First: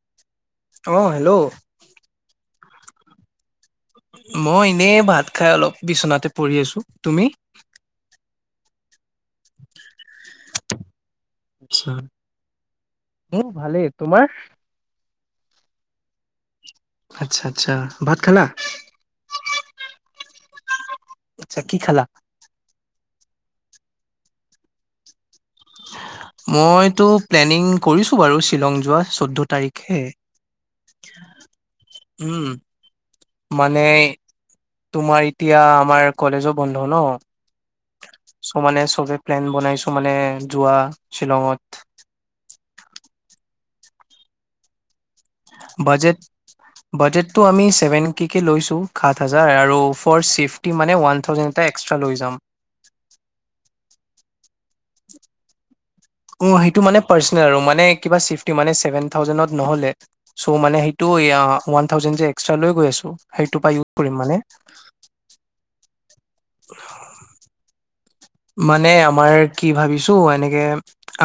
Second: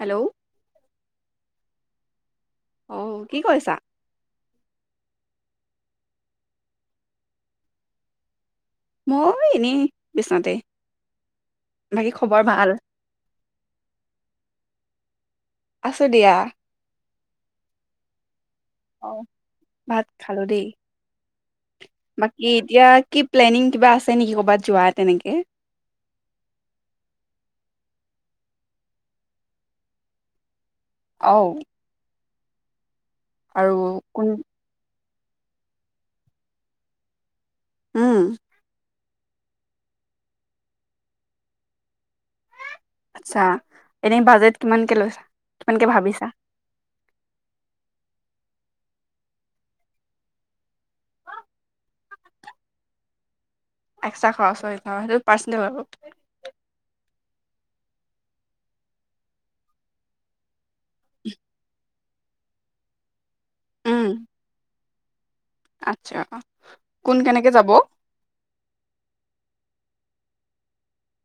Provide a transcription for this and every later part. Hello অ', hello অ কি কইছা? মই এনেই ভাত খাই অলপ বিচনাতে পৰি আছো তুমি মই এনেই বিছনাতে আচ্ছা বাকী খবৰ ভাল মোৰ ভালেই তোমাৰ আছো দিয়া। আচ্ছা আচ্ছা ভাত খালা। অ ভাত খালো দেই আচ্ছা কি খালা বাকী এতিয়া কি প্লেনিং কিবা আছে নেকি ক'বাত যোৱা তেনেকে। মইতো প্লেনিং কৰিছো বাৰু শ্বিলং যোৱা চৈধ্য তাৰিখে অওঁ উ'ম মানে আৰু কোন তোমাৰ এতিয়া আমাৰ কলেজো বন্ধ ন উম চ'মানে চবে প্লেন বনাইছো মানে যোৱা শ্বিলঙত আচ্ছা এনে বাজেট কিমানকে লৈছে কিমানকে বাজেট ভাবিছা বাজেটটো আমি চেভেন কে কে লৈছোঁ সাত হাজাৰ আৰু ফ'ৰ চেফটি মানে ওৱান থাউজেণ্ড এটা এক্সট্ৰা লৈ যাম। এক্সতা খৰচ হয় এ সেইটো পাৰ্চনেল হব। অ ', সেইটো মানে পাৰ্চনেল আৰু মানে কিবা চিফটি মানে চেভেন থাউজেণ্ডত নহলে। চ' মানে সেইটো এয়া ওৱান থাউজেণ্ড যে এক্সট্ৰা লৈ গৈ আছো। সেইটোৰ পা ইউজ উম কৰিম মানে। আচ্ছা কোন কেনেকে যাব? মানে আমাৰ কি ভাবিছো, এনেকে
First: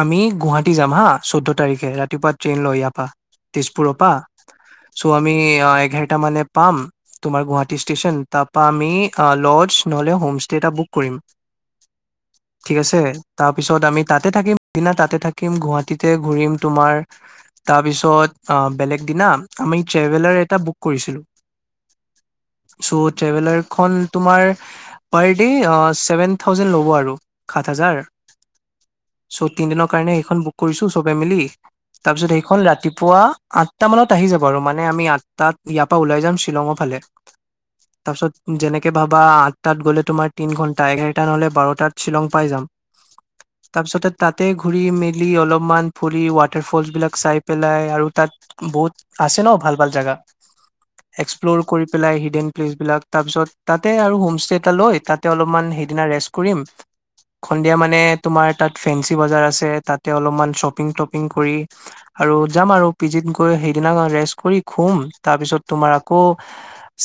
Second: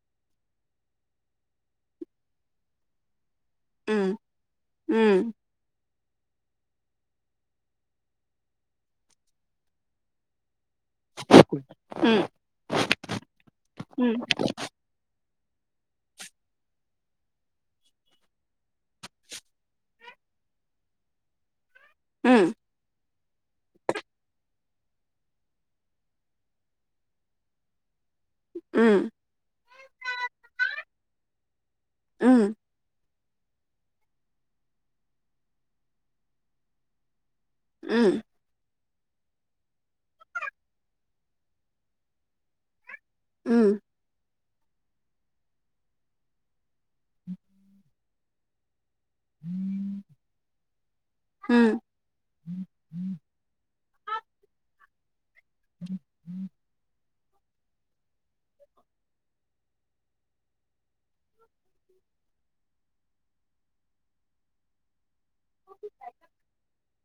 আমি গুৱাহাটী যাম হা চৈধ্য -তাৰিখে ৰাতিপুৱা ট্ৰেইন লয় ইয়াৰপা, তেজপুৰৰ উম পৰা। চ', উম আমি এঘা, তেতিয়া মানে পাম তোমাৰ গুৱাহাটী ষ্টেচন। তাৰ পা আমি ল'জ নহলে, সম ষ্টে, তেত্যা বুক কৰিম। উম ঠিক আছে। তাৰ পিছত আমি উম তাতে থাকিম দিনা তাতে থাকিম। থাকিম গুৱাহাটীতে ঘুৰিম তোমাৰ, তাৰপিছত বেলেগ দিনা আমি ট্ৰেভেলাৰ এটা বুক কৰিছিলো। উম চোত, ট্ৰেভেলাৰখন তোমাৰ পাৰ্দে অ', চেভেন থাউ ', থাউজেণ্ড ল'ব আৰু সাত - হাজাৰ, চ', তিনদিনৰ কাৰণে এইখন বুক কৰিছো, চবে মিলি। উম তাৰপিছত, উম সেইখন ৰাতিপুৱা আঠটা মানত আহি যাব আৰু মানে আমি আঠটাত ইয়াৰ পৰা ওলাই যাম, শ্বিলঙৰ ফালে, উম তাৰপিছত যেনেকে, কে', ভাবা আঠটাত গ'লে তোমাৰ তিন -ঘণ্টা এক, তেতিয়া হ'লে বাৰটাত শ্বিলং পাই যাম। উম তাৰপিছতে তাত, তাতে ঘুৰি- মেলি অলপমান ফুৰি ৱাটাৰ -ফলচ বিলাক চাই পেলাই আৰু তাত বহুত, আছে ন', ভাল -ভাল জাগা, এক্সপ্ল'ৰ উম কৰি পেলাই হিডেন -প্লেচ বিলাক তাৰপিছত তাতে আৰু হোমষ্টে এটা লৈ, তাতে অলপমান হে, সিদিনা ৰেষ্ট কৰিম। সন্ধিয়া মানে তোমাৰ তাত ফেঞ্চি- বজাৰ আছে তাতে অলপমান শ্বপিং -তপিং কৰি আৰু যাম আৰু পিজিত গৈ সেইদিনা ৰেষ্ট কৰি খুম, তাৰপিছত তোমাৰ আকৌ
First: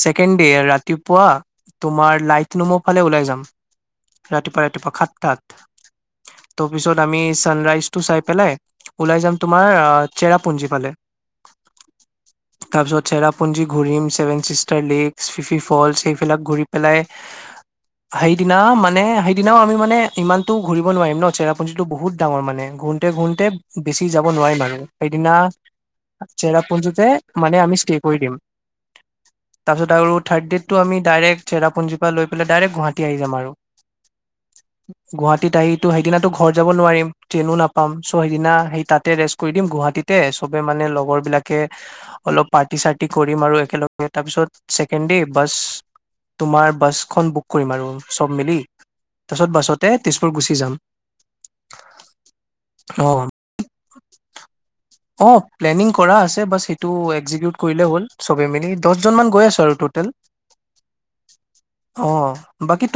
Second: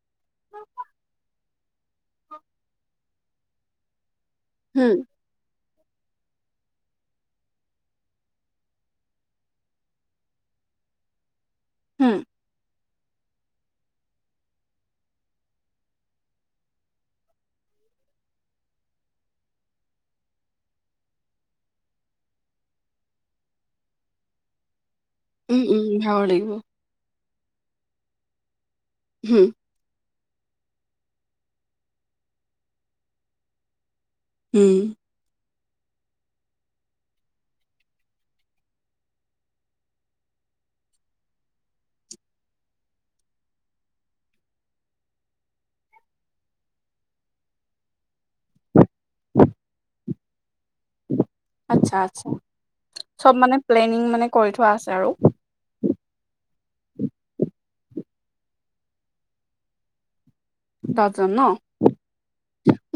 ছেকেণ্ড দে, 'ৰাতিপুৱা তোমাৰ লাইট নোমৰ ফালে ওলাই যাম। ৰাতিপুৱা- ৰাতিপুৱা উম সাত-তাত, ত', পিছত আমি ছানৰাইজটো, চাই পেলাই ওলাই যাম তোমাৰ চেৰাপুঞ্জী ফালে। হম', তাৰ পিছত চেৰাপুঞ্জী ঘূৰিম, ছেভেন- চিষ্টাৰ -লেক, ফিফি -ফলচ সেইবিলাক ঘূৰি পেলাই হাইট, সিদিনা মানে সেইদিনাও আমি মানে ইমানতো ঘূৰিব নোৱাৰিম ন', চেৰাপুঞ্জীটো বহুত ডাঙৰ মানে ঘুৰুন্তে - ঘূৰুন্তে বেছি যাব নোৱাৰিম আৰু। সেইদিনা উম উম ভাগৰ লাগিব চেৰাপুঞ্জীতে, - মানে আমি ষ্টে কৰি দিম। হুম তাৰপিছত আৰু, থাৰড -ডেইটটো আমি ডাইৰেক্ট চেৰাপুঞ্জীৰ পৰা লৈ পেলাই ডাইৰেক্ট গুৱাহাটী, টি আহি যাম আৰু। উম। গুৱাহাটী, সেইটো সেইদিনাটো ঘৰ যাব নোৱাৰিম ট্ৰেইনো নাপাম চ সেইদিনা সেই তাতে ৰেষ্ট কৰি দিম, গুৱাহাটীতে চবে মানে লগৰবিলাকে অলপ পাৰ্টি- চাৰ্তি কৰিম আৰু একেলগে তাৰপিছত ছেকেণ্ডডে বাছ তোমাৰ বাছখন বুক কৰিম আৰু চব মিলি তছোত বছতে তেজপুৰ গুচি যাম। আছা -আছা অ চব মানে প্লেনিং মানে কৰি থোৱা আছে। আৰু অ', প্লেনিং কৰা আছে বচ এইটো এক্সজকিউট কৰিলে হ'ল চবে মিলি দহজন মান গৈ আছো আৰু টটেল দহজন ন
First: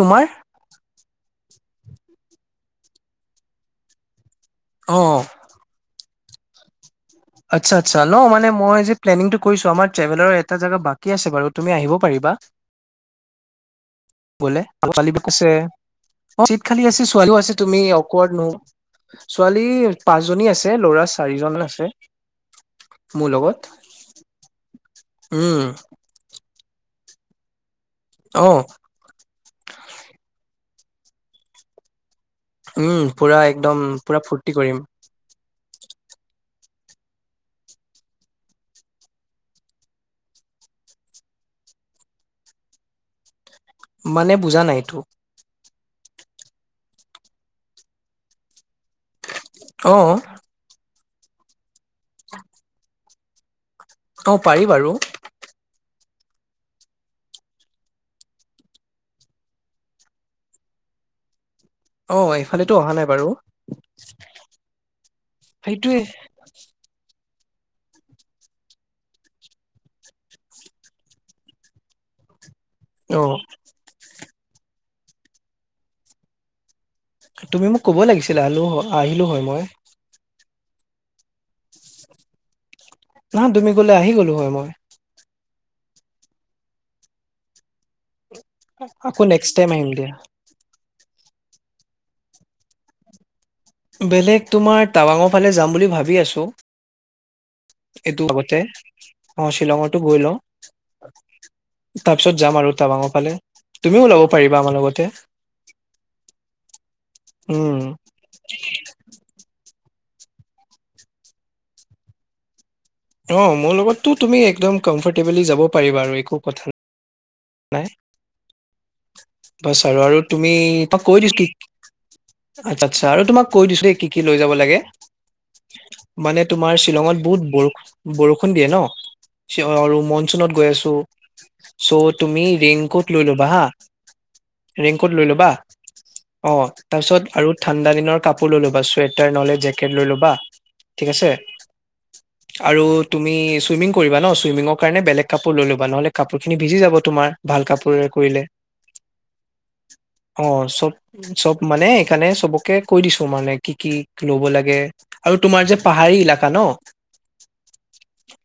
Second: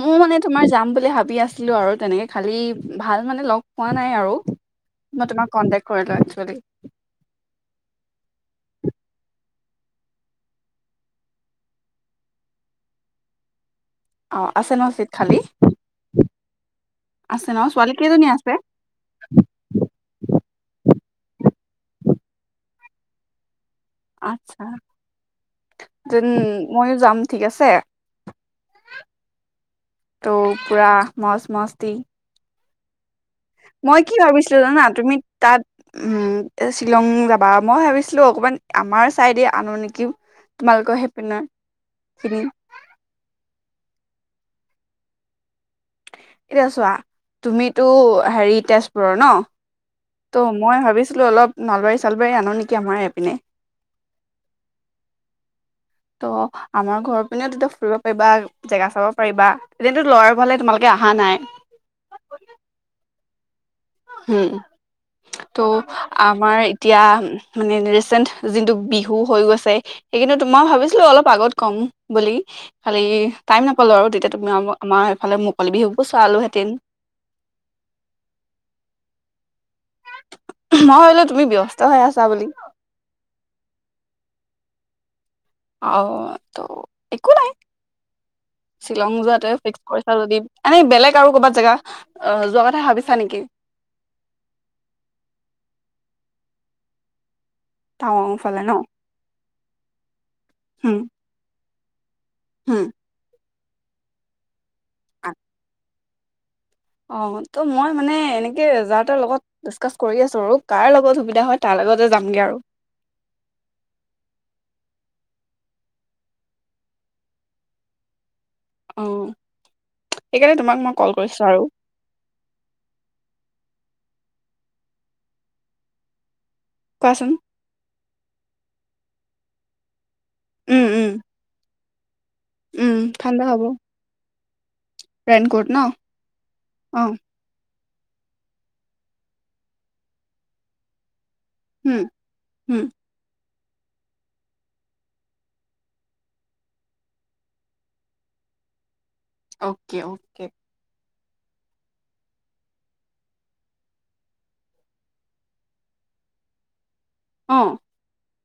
মোৰ মানে তোমাৰ যাম বুলি ভাবি আছিলো আৰু তেনেকে খালি ভাল মানে লগ পোৱা নাই আৰু অ মই তোমাক কন্টেক্ট কৰিলো হয়। চ আচ্ছা, আচ্ছা ন মানে মই যে প্লেনিংটো কৰিছো, আমাৰ টেভেলৰ এটা জ বাকী আছে বাৰু তুমি আহিব পাৰিবা। অ' বলে আছে ন চিট খালী? ছোৱালছে চীত খালি আছে ছোৱালীও আছে ন? তুমি ছোৱালী কেইজনী অকল ন আছে? ছোৱালী পাঁচজনী আছে ল'ৰা চাৰিজন আছে। মোৰ লগত আছা উম যে ময়। যাম ঠিক আছে। আহ ত' পুৰা মজ মস্তি উম পুৰা একদম মই কি পুৰা ফূৰ্তি ভাবিছিলো কৰিম জানা তুমি তাত উম শ্বিলং যাবা মই ভাবিছিলো অকমান আমাৰ চাইডে আনো নেকি তোমালোকৰ সেইপিনৰ খিনি। মানে বুজা নাইতো এতিয়া চোৱা তুমিতো হেৰি তেজপুৰৰ ন অ ত মই ভাবিছো। ছিলো অলপ নলবাৰী ছালবাৰী আনোনেকি আমাৰ প পিনে অ পাৰি বাৰু ত' আমাৰ ঘৰৰ পিনেও তেতিয়া ফুৰিব পাৰিবা জেগা চাব পাৰিবা তেতিন্তো লৰাৰ ভাললে তোমালোকে অহা নাই। অ এইফালেতো অহা নাই বাৰু উম ত' সেইটোৱে আমাৰ এতিয়া মানে ৰিচেন্ট যিটো বিহু হৈ গৈছে সেই কিন্তু তোমাৰ ভাবিছিলো অলপ আগত কম বুলি খালি অ টাইম নাপালো আৰু তেতিয়া। তুমি আৰু আমাৰ সিফালে মুকলি বিহুবোৰ চোৱা আলো হেতেন তুমি মোক ক'ব লাগিছিলে আকৌ আহিলো হয় মই। মই হলো তুমি ব্যস্ত হৈ আছা বুলি। নহয় তুমি গলে আহি গ'লো হয় মই অ ত একো নাই শ্বিলং আকৌ নেক্সট যোৱাটোৱে টাইম ফিক্স আহিম দিয়া কৰিছা যদি এনেই বেলেগ কাৰো ক'বাত জাগা অ যোৱা কথা ভাবিছা নেকি বেলেগ তোমাৰ টাৱাঙৰ ফালে যাম বুলি ভাবি আছোঁ। এইটো টাৱাং ফালে বগতে ন? অ শ্বিলঙতো গৈলো হুম, তাৰপিছত যাম আৰু হুম। টাৱাঙৰ ফালে। তুমিও ওলাব পাৰিবা আমাৰ লগতে অ ত উম মই মানে এনে ত যা তাৰ লগত ডিচকাচ কৰি আছো আৰু কাৰ লগত সুবিধা হয় তাৰ লগতে যামগে আৰু। অ মোৰ লগতটো তুমি একদম কমফৰ্টেবলি যাব পাৰিবা আৰু একো কথা নাই। নাই। অ' বছ আৰু - আৰু তুমি সেইকাৰণে মই তোমাক কল কৈ দিছ কৰিছো কি আৰু আচ্ছা আচ্ছা আৰু তোমাক কৈ দিছোঁ দেই কি কি লৈ যাব লাগে, মানে তোমাৰ শ্বিলঙত কোৱাচোন। বহুত বৰুখ - বৰষুণ দিয়ে ন? [unintelligible] আৰু মন চুনত গৈ উম, আছো। উম, চত তুমি উম, ৰেইনকোট লৈ ঠাণ্ডা লবা হ'ব হা। ৰেইনকোট লৈ ল'বা অ' অ' তাৰপিছত আৰু ঠাণ্ডা দিনৰ কাপোৰ লৈ ল'বা চুৱেটাৰ নহ'লে জেকেট লৈ ল'বা। ঠিক আছে? হুম, হুম, আৰু তুমি চুইমিং কৰিবা ন চুইমিঙৰ কাৰণে বেলেগ কাপোৰ লৈ লবা নহলে কাপোৰখিনি ভিজি যাব। তোমাৰ ভাল কাপোৰেৰে কৰিলে অকে অ অকে। চব চব মানে এইকাৰণে চবকে কৈ দিছো মানে কি কি লব লাগে আৰু তোমাৰ যে পাহাৰী ইলাকা ন। অ'।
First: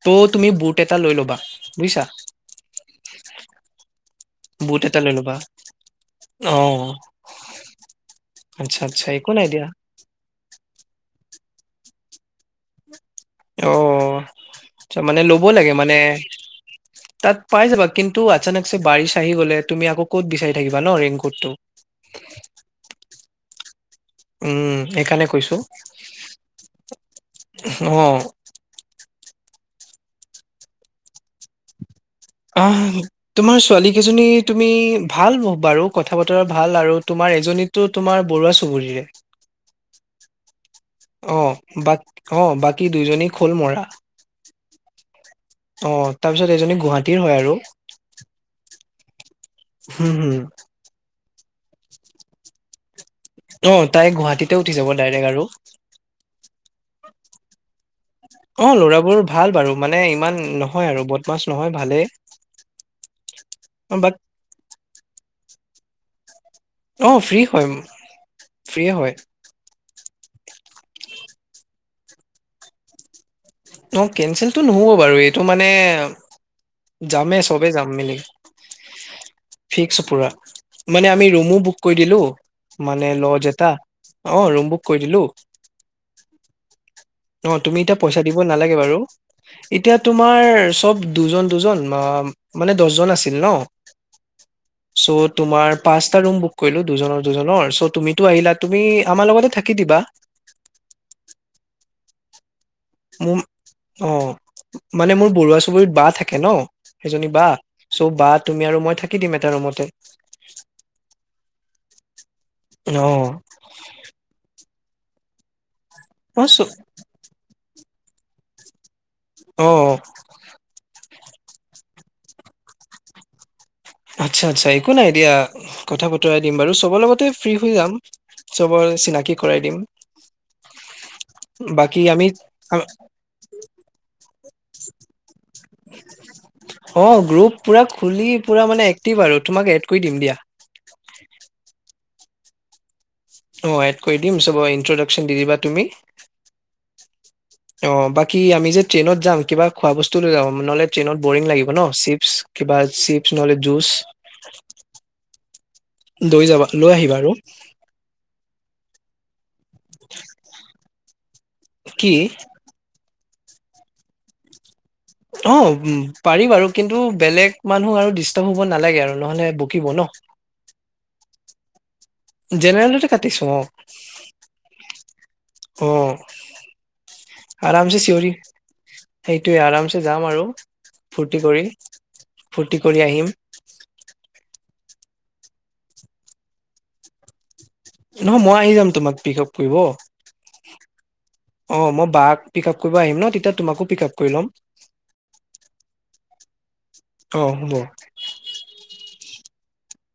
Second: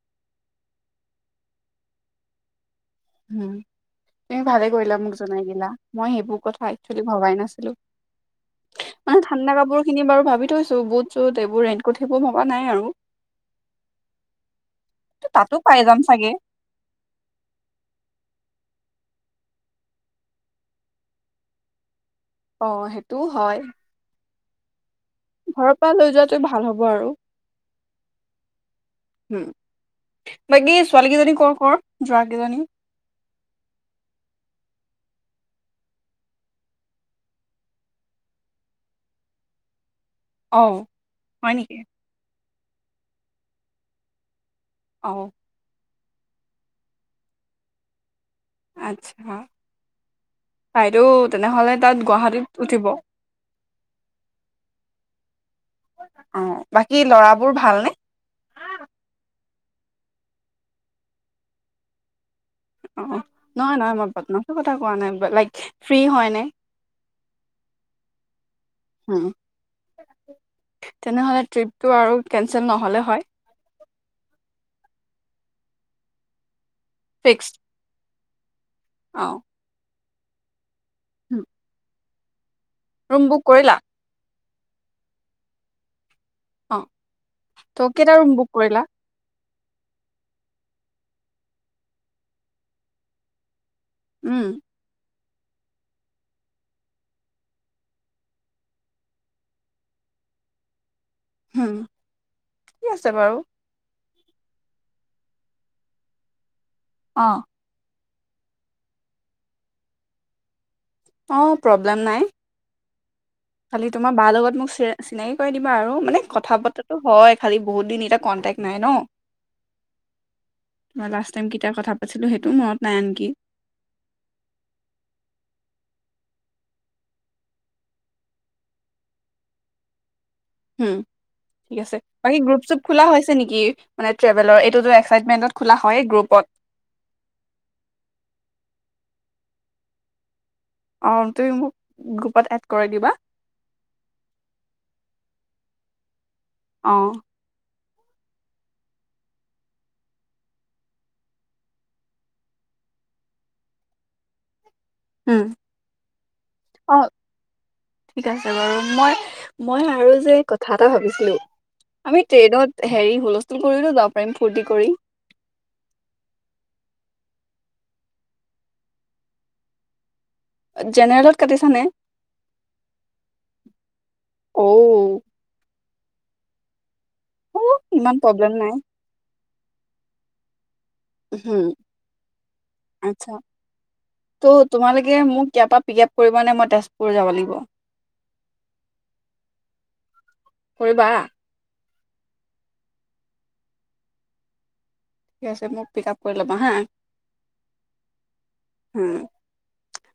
ত' তুমি বুট এটা লৈ ল'বা বুইছা? উম। তুমি ভালে বুট কৰিলা এটা মোক লৈ ল'বা জনাই দিলা। মই সেইবোৰ অ কথা একচলি ভবাই নাছিলো, আচ্ছা আচ্ছা মানে একো নাই ঠাণ্ডা দিয়া কাপোৰ খিনি বাৰু ভাবি থৈছো বুট চুট এইবোৰ ৰেইনকোট সেইবোৰ ভবা নাই আৰু। অ'। আচ্ছা মানে ল'ব তাতো লাগে পাই মানে যাম চাগে তাত পাই যাবা কিন্তু অচানক যে বাৰিচ আহি গ'লে তুমি আকৌ ক'ত বিচাৰি থাকিবা ন ৰেইনকোটটো। অ সেইটোও হয়। উম। সেইকাৰণে কৈছো। ঘৰৰ পৰা লৈ যোৱাটোৱে ভাল হ'ব আৰু অ'। হুম। বাকী ছোৱালী কেইজনী কৰ কৰ? যোৱা কেইজনী অ' তোমাৰ ছোৱালী কেইজনী তুমি ভাল ব - বাৰু কথা বতৰা ভাল আৰু তোমাৰ এজনীতো তোমাৰ বৰুৱা চুবুৰীৰে। অ' অ হয় নেকি বাট অ' বাকী দুইজনী খোল মৰা। অ অ' তাৰ পিছত এজনী গুৱাহাটীৰ হয় আৰু আচ্ছা। হুম হুম। বাইদেউ তেনেহ'লে তাত গুৱাহাটীত উঠিব। অ ', তাই গুৱাহাটীতে উঠি যাব ডাইৰেক্ট আৰু অ বাকী ল'ৰাবোৰ ভালনে অ', ল'ৰাবোৰ ভাল বাৰু। মানে ইমান নহয় আৰু বদ মাছ নহয় ভালেই। অ', নহয়- নহয় মই বাট বদমাচৰ কথা কোৱা নাই লাইক ফ্ৰী হয়নে? অ ', ফ্ৰী হয়- ফ্ৰীয়ে হয় উম তেনেহলে ট্ৰিপটো আৰু কেনচেল নহ'লে হয়? ন', কেনচেলটো নহব বাৰু এইটো মানে যামে ফিক্সড চব যাম মিলি অ একচুপৰা মানে আমি ৰুমো বুক কৰি দিলো। মান ৰুম ল'য বুক এটা কৰিলা অঁ', ৰুম বুক কৰি দিলোঁ। অ অ ', তুমি ত এতিয়া কেইটা পইচা ৰুম দিব বুক নালাগে কৰিলা বাৰু! এতিয়া তোমাৰ চব দুজন- দুজন মানে দহজন আছিল ন? উম', চ' তোমাৰ পাঁচটা ৰুম বুক কৰিলো দুজনৰ -দুজনৰ চ' তুমিতো আহিলা তুমি আমাৰ লগতে থাকি দিবা। হুম', কি আছে বাৰু? মোৰ অ ', মানে মোৰ বৰুৱা চুবুৰীত বা থাকে ন? সেইজনী অ', বা চ' বা তুমি আৰু মই থাকি দিম এটা ৰুমতে। অ ', প্ৰব্লেম নাই। অ'হ খালি তোমাৰ বা লগত মোক চ চিনাকি কৰাই দিম বাৰ মানে অ চ কথা বতৰাটো হয়। খালি বহুত দিন এতি কণ্টেক্ নাই ন। অহ আমি কতিয়া কথা পাতিছিলো সেইটোও মনত নাই আনকি আচ্ছা- আচ্ছা একো নাই দিয়া কথা বতৰাই দিম বাৰু চবৰ লগতে ফ্ৰী হৈ যাম চবকে চিনাকি কৰাই দিম। হম ঠিক আছে আমি বাকী গ্ৰুপ চুপ আম- খোলা হৈছে নেকি মানে ট্ৰেভেলৰ সেটোৱে এক্সিত্মেণ্টত অ গ্ৰুপ পুৰা খুলি পুৰা মানে দিম বাৰু তোমাক এড কৰি দিম দিয়া। অ', তুমি মোক গ্ৰুপত এড কৰাই দিবা? অ এড কৰি দিমব ইন্ট্ৰডাকচন দি দিবা তুমি। অহ অ বাকী আমি যে ট্ৰেইনত যাম কিবা খোৱা বস্তু লৈ যাম নহলে ট্ৰেইনত বৰিং লাগিব ন চিপচ কিবা চিপছ নহলে জুচ। উম, লৈ যাবা লৈ অ', আহিবা আৰু ঠিক আছে মই মই আৰু যে কথা এটা ভাবিছিলো কি আমি ট্ৰেইনত হেৰি হুলস্থুল কৰিলেও যাব পাৰিম ফূৰ্তি কৰি অ পাৰি বাৰু কিন্তু বেলেগ মানুহ আৰু ডিষ্টাৰ্ব হ'ব নালাগে আৰু নহ'লে বকিব ন জেনেৰেলত কাটিছানে জেনেৰেলতে কাটিছো অ অ অ' আৰামছে ইমান চিঞৰি প্ৰব্লেম নাই সেইটোৱে আৰামছে যাম আৰু ফুৰ্তি কৰি হম, ফূৰ্তি কৰি আচ্ছা আহিম। ত' তোমালোকে মোক ইয়াৰ পৰা পিক আপ কৰিবা নে মই তেজপুৰ যাব লাগিব? নহয় মই আহি যাম তোমাক পিক আপ কৰিব কৰিবা অ', মই বা পিক আপ কৰিব আহিম ন তেতিয়া তোমাকো পিক আপ কৰি ল'ম। ঠিক আছে মোক পিক আপ কৰি ল'বা হা অহ হ'ব। হুম,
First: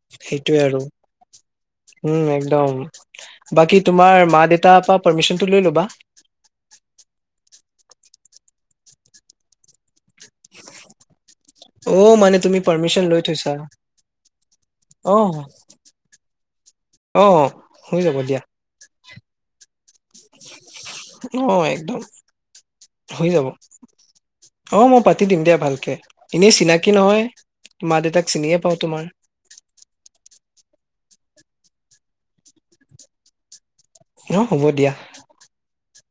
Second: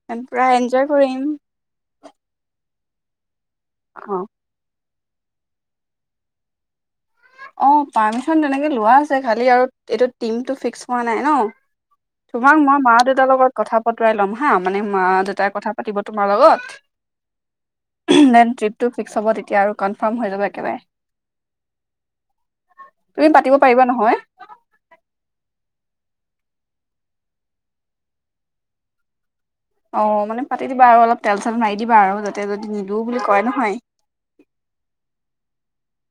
আমি পুৰা সেইটোৱে আৰু এনজয় কৰিম উম একদম। বাকী তোমাৰ অ', মা দেউতাৰ পা পাৰ্মিছনটো লৈ লবা অ পাৰ্মিশন তেনেকে লোৱা আছে খালি আৰু এইটো টিমটো ফিক্স হোৱা নাই ন। অ মানে তুমি তোমাক মই মা পাৰ্মিশন লৈ দেউতাৰ থৈছা লগত কথা পতোৱাই ল'ম হা মানে মা অ দেউতাই কথা পাতিব তোমাৰ অ হৈ যাব লগত দিয়া দেন ট্ৰিপটো ফিক্স হব তেতিয়া আৰু কনফাৰ্ম হৈ যাব একেবাৰে। অ একদম তুমি হৈ যাব পাতিব পাৰিবা নহয় অ মই পাতি দিম দিয়া ভালকে। এনেই চিনাকি নহয় মা দেউতাক চিনিয়ে পাওঁ তোমাৰ। অ মানে পাতি দিবা আৰু অলপ তেল চল মাৰি দিবা আৰু যাতে যদি নিদো বুলি কয় নহয় অ হ'ব দিয়া।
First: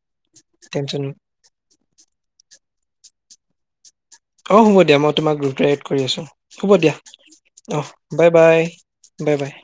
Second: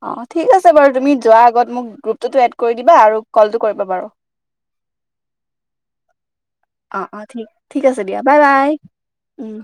অ ঠিক আছে বাৰু টেনচন তুমি যোৱাৰ আগত মোক গ্ৰুপ টো এড কৰি দিবা আৰু কলটো কৰিব বাৰু অ', হ'ব দিয়া মই তোমাক গ্ৰুপে এড কৰি আছো হ'ব দিয়া অ অ ঠিক অ ঠিক আছে দিয়া বাই বাই বাই। উম